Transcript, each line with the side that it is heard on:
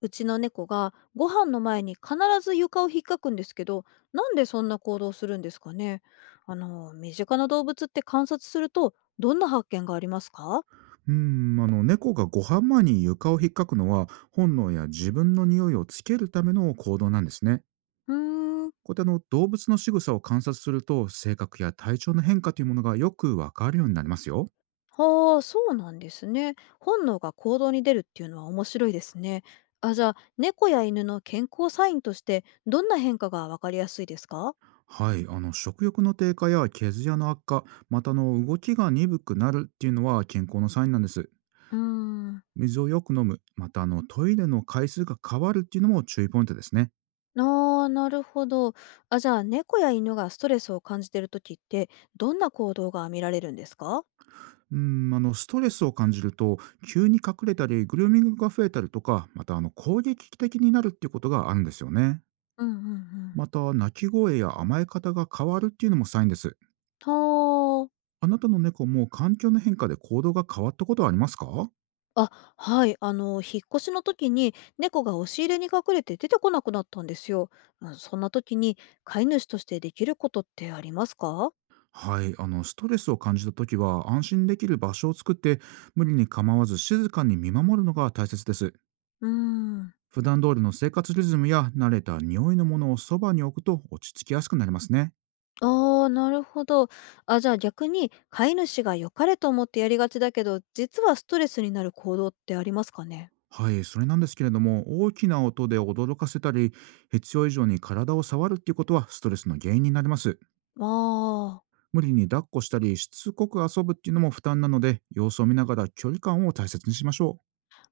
left: うちの猫がご飯の前に必ず床を引っかくんですけど、なんでそんな行動するんですかね。身近な動物って観察すると、どんな発見がありますか？
right: 猫がご飯前に床を引っかくのは、本能や自分の匂いをつけるための行動なんですね。
left: うーん、
right: こうやって動物の仕草を観察すると、性格や体調の変化というものがよくわかるようになりますよ。
left: はあ、そうなんですね。本能が行動に出るっていうのは面白いですね。あ、じゃあ、猫や犬の健康サインとして、どんな変化がわかりやすいですか？
right: はい、食欲の低下や毛艶の悪化、また動きが鈍くなるっていうのは健康のサインなんです。
left: うーん。
right: 水をよく飲む、またトイレの回数が変わるっていうのも注意ポイントですね。
left: あー、なるほど。あ、じゃあ、猫や犬がストレスを感じてる時って、どんな行動が見られるんですか？
right: うストレスを感じると、急に隠れたり、グルーミングが増えたりとか、また攻撃的になるっていうことがあるんですよね。
left: うんうんうん。
right: また、鳴き声や甘え方が変わるっていうのもサインです。
left: はあ。
right: あなたの猫も環境の変化で行動が変わったことはありますか？
left: あ、はい。引っ越しの時に猫が押し入れに隠れて出てこなくなったんですよ。うん、そんな時に飼い主としてできることってありますか？
right: はい、ストレスを感じたときは、安心できる場所を作って、無理に構わず静かに見守るのが大切です。
left: うーん。
right: 普段通りの生活リズムや慣れた匂いのものをそばに置くと落ち着きやすくなりますね。
left: ああ、なるほど。あ、じゃあ逆に飼い主が良かれと思ってやりがちだけど、実はストレスになる行動ってありますかね。
right: はい、それなんですけれども、大きな音で驚かせたり、必要以上に体を触るっていうことはストレスの原因になります。
left: ああー。
right: 無理に抱っこしたり、しつこく遊ぶっていうのも負担なので、様子を見ながら距離感を大切にしましょ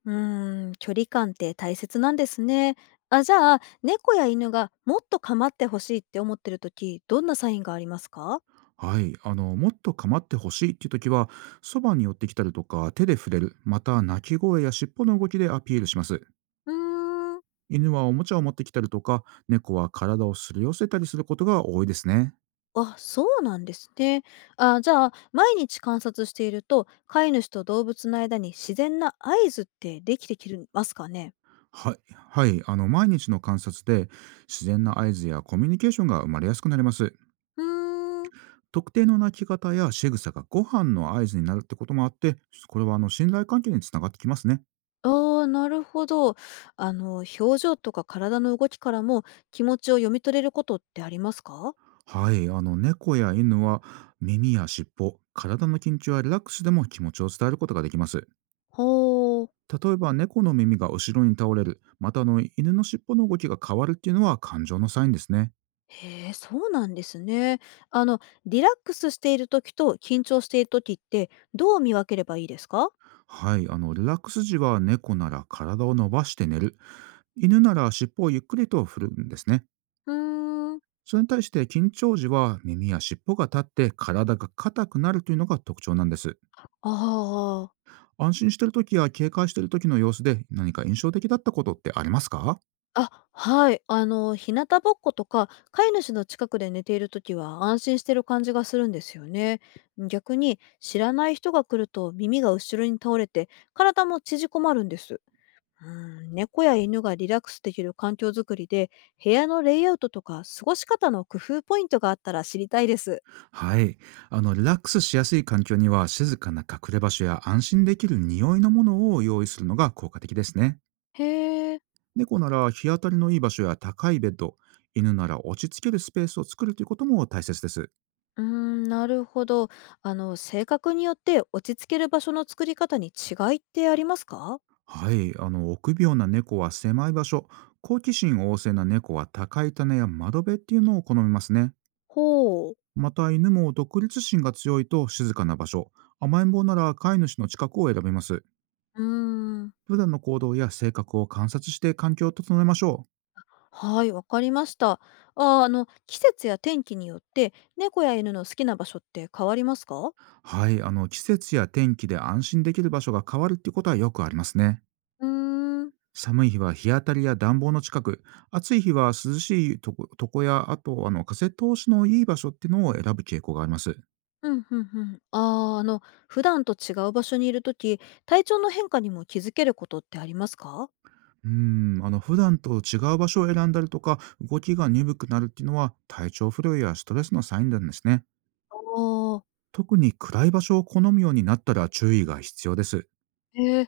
left: 距離感って大切なんですね。あ、じゃあ、猫や犬がもっと構ってほしいって思ってる時、どんなサインがありますか？
right: う。はい、もっと構ってほしいっていう時は、そばに寄ってきたりとか、手で触れる、また鳴き声や尻尾の動きでアピールします。
left: うーん、
right: 犬はおもちゃを持ってきたりとか、猫は体をすり寄せたりすることが多いですね。
left: あ、そうなんですね。あ、じゃあ、毎日観察していると、飼い主と動物の間に自然な合図ってできてきますかね。
right: はい、はい、毎日の観察で自然な合図やコミュニケーションが生まれやすくなります。
left: うーん、
right: 特定の鳴き方や仕草がご飯の合図になるってこともあって、これは信頼関係につながってきますね。
left: あー、なるほど。表情とか体の動きからも気持ちを読み取れることってありますか？
right: はい、猫や犬は耳や尻尾、体の緊張やリラックスでも気持ちを伝えることができます。
left: ほー。
right: 例えば猫の耳が後ろに倒れる、また犬の尻尾の動きが変わるっていうのは感情のサインですね。
left: へえ、そうなんですね。あの、リラックスしている時と緊張している時って、どう見分ければいいですか？
right: はい、リラックス時は猫なら体を伸ばして寝る、犬なら尻尾をゆっくりと振るんですね。
left: うーん。
right: それに対して緊張時は耳や尻尾が立って体が硬くなるというのが特徴なんです。
left: ああ。
right: 安心している時や警戒している時の様子で何か印象的だったことってありますか？
left: あ、はい。日向ぼっことか、飼い主の近くで寝ている時は安心してる感じがするんですよね。逆に、知らない人が来ると耳が後ろに倒れて、体も縮こまるんです。うん、猫や犬がリラックスできる環境づくりで、部屋のレイアウトとか過ごし方の工夫ポイントがあったら知りたいです。
right: はい。あの、リラックスしやすい環境には静かな隠れ場所や安心できる匂いのものを用意するのが効果的ですね。
left: へえ、
right: 猫なら日当たりのいい場所や高いベッド、犬なら落ち着けるスペースを作るということも大切です。
left: うーん、なるほど。性格によって落ち着ける場所の作り方に違いってありますか？
right: はい、臆病な猫は狭い場所、好奇心旺盛な猫は高い棚や窓辺っていうのを好みますね。
left: ほう。
right: また犬も独立心が強いと静かな場所、甘えん坊なら飼い主の近くを選びます。
left: うーん、
right: 普段の行動や性格を観察して環境を整えましょ
left: はい、わかりました。季節や天気によって猫や犬の好きな場所って変わりますか？
right: う。はい、季節や天気で安心できる場所が変わるっていうことはよくありますね。
left: うーん、
right: 寒い日は日当たりや暖房の近く、暑い日は涼しいとことこや、あと風通しのいい場所っていうのを選ぶ傾向があります。
left: うん、うんうん。ああ、普段と違う場所にいるとき、体調の変化にも気づけることってありますか？
right: う普段と違う場所を選んだりとか、動きが鈍くなるっていうのは体調不良やストレスのサインなんですね。
left: ああー、
right: 特に暗い場所を好むようになったら注意が必要です。
left: へえ。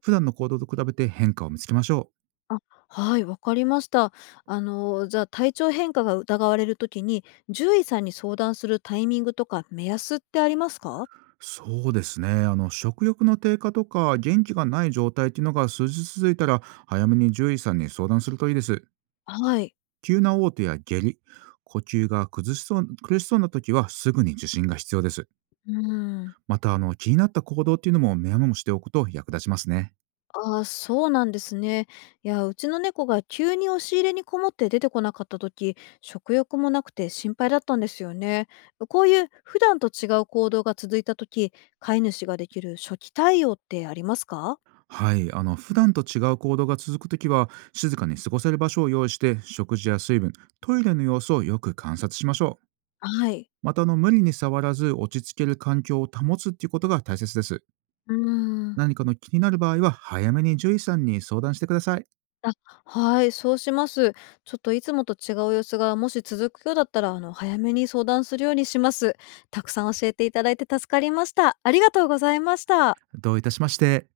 right: 普段の行動と比べて変化を見つけましょ
left: あ、はい、わかりました。じゃあ、体調変化が疑われる時に、獣医さんに相談するタイミングとか目安ってあります
right: う。
left: か？
right: そうですね。あの、食欲の低下とか元気がない状態っていうのが数日続いたら、早めに獣医さんに相談するといいです。
left: はい。
right: 急な嘔吐や下痢、呼吸が崩しそう苦しそうな時はすぐに受診が必要です。
left: うーん。
right: また気になった行動っていうのもメモしておくと役立ちますね。
left: ああ、そうなんですね。いや、うちの猫が急に押し入れにこもって出てこなかった時、食欲もなくて心配だったんですよね。こういう普段と違う行動が続いた時、飼い主ができる初期対応ってありますか？
right: はい、普段と違う行動が続くときは静かに過ごせる場所を用意して食事や水分、トイレの様子をよく観察しましょう。
left: はい。
right: また無理に触らず落ち着ける環境を保つっていうことが大切です。
left: うーん。
right: 何かの気になる場合は早めに獣医さんに相談してください。
left: あ、はい、そうします。ちょっといつもと違う様子がもし続くようだったら、早めに相談するようにします。たくさん教えていただいて助かりました。ありがとうございました。
right: どういたしまして。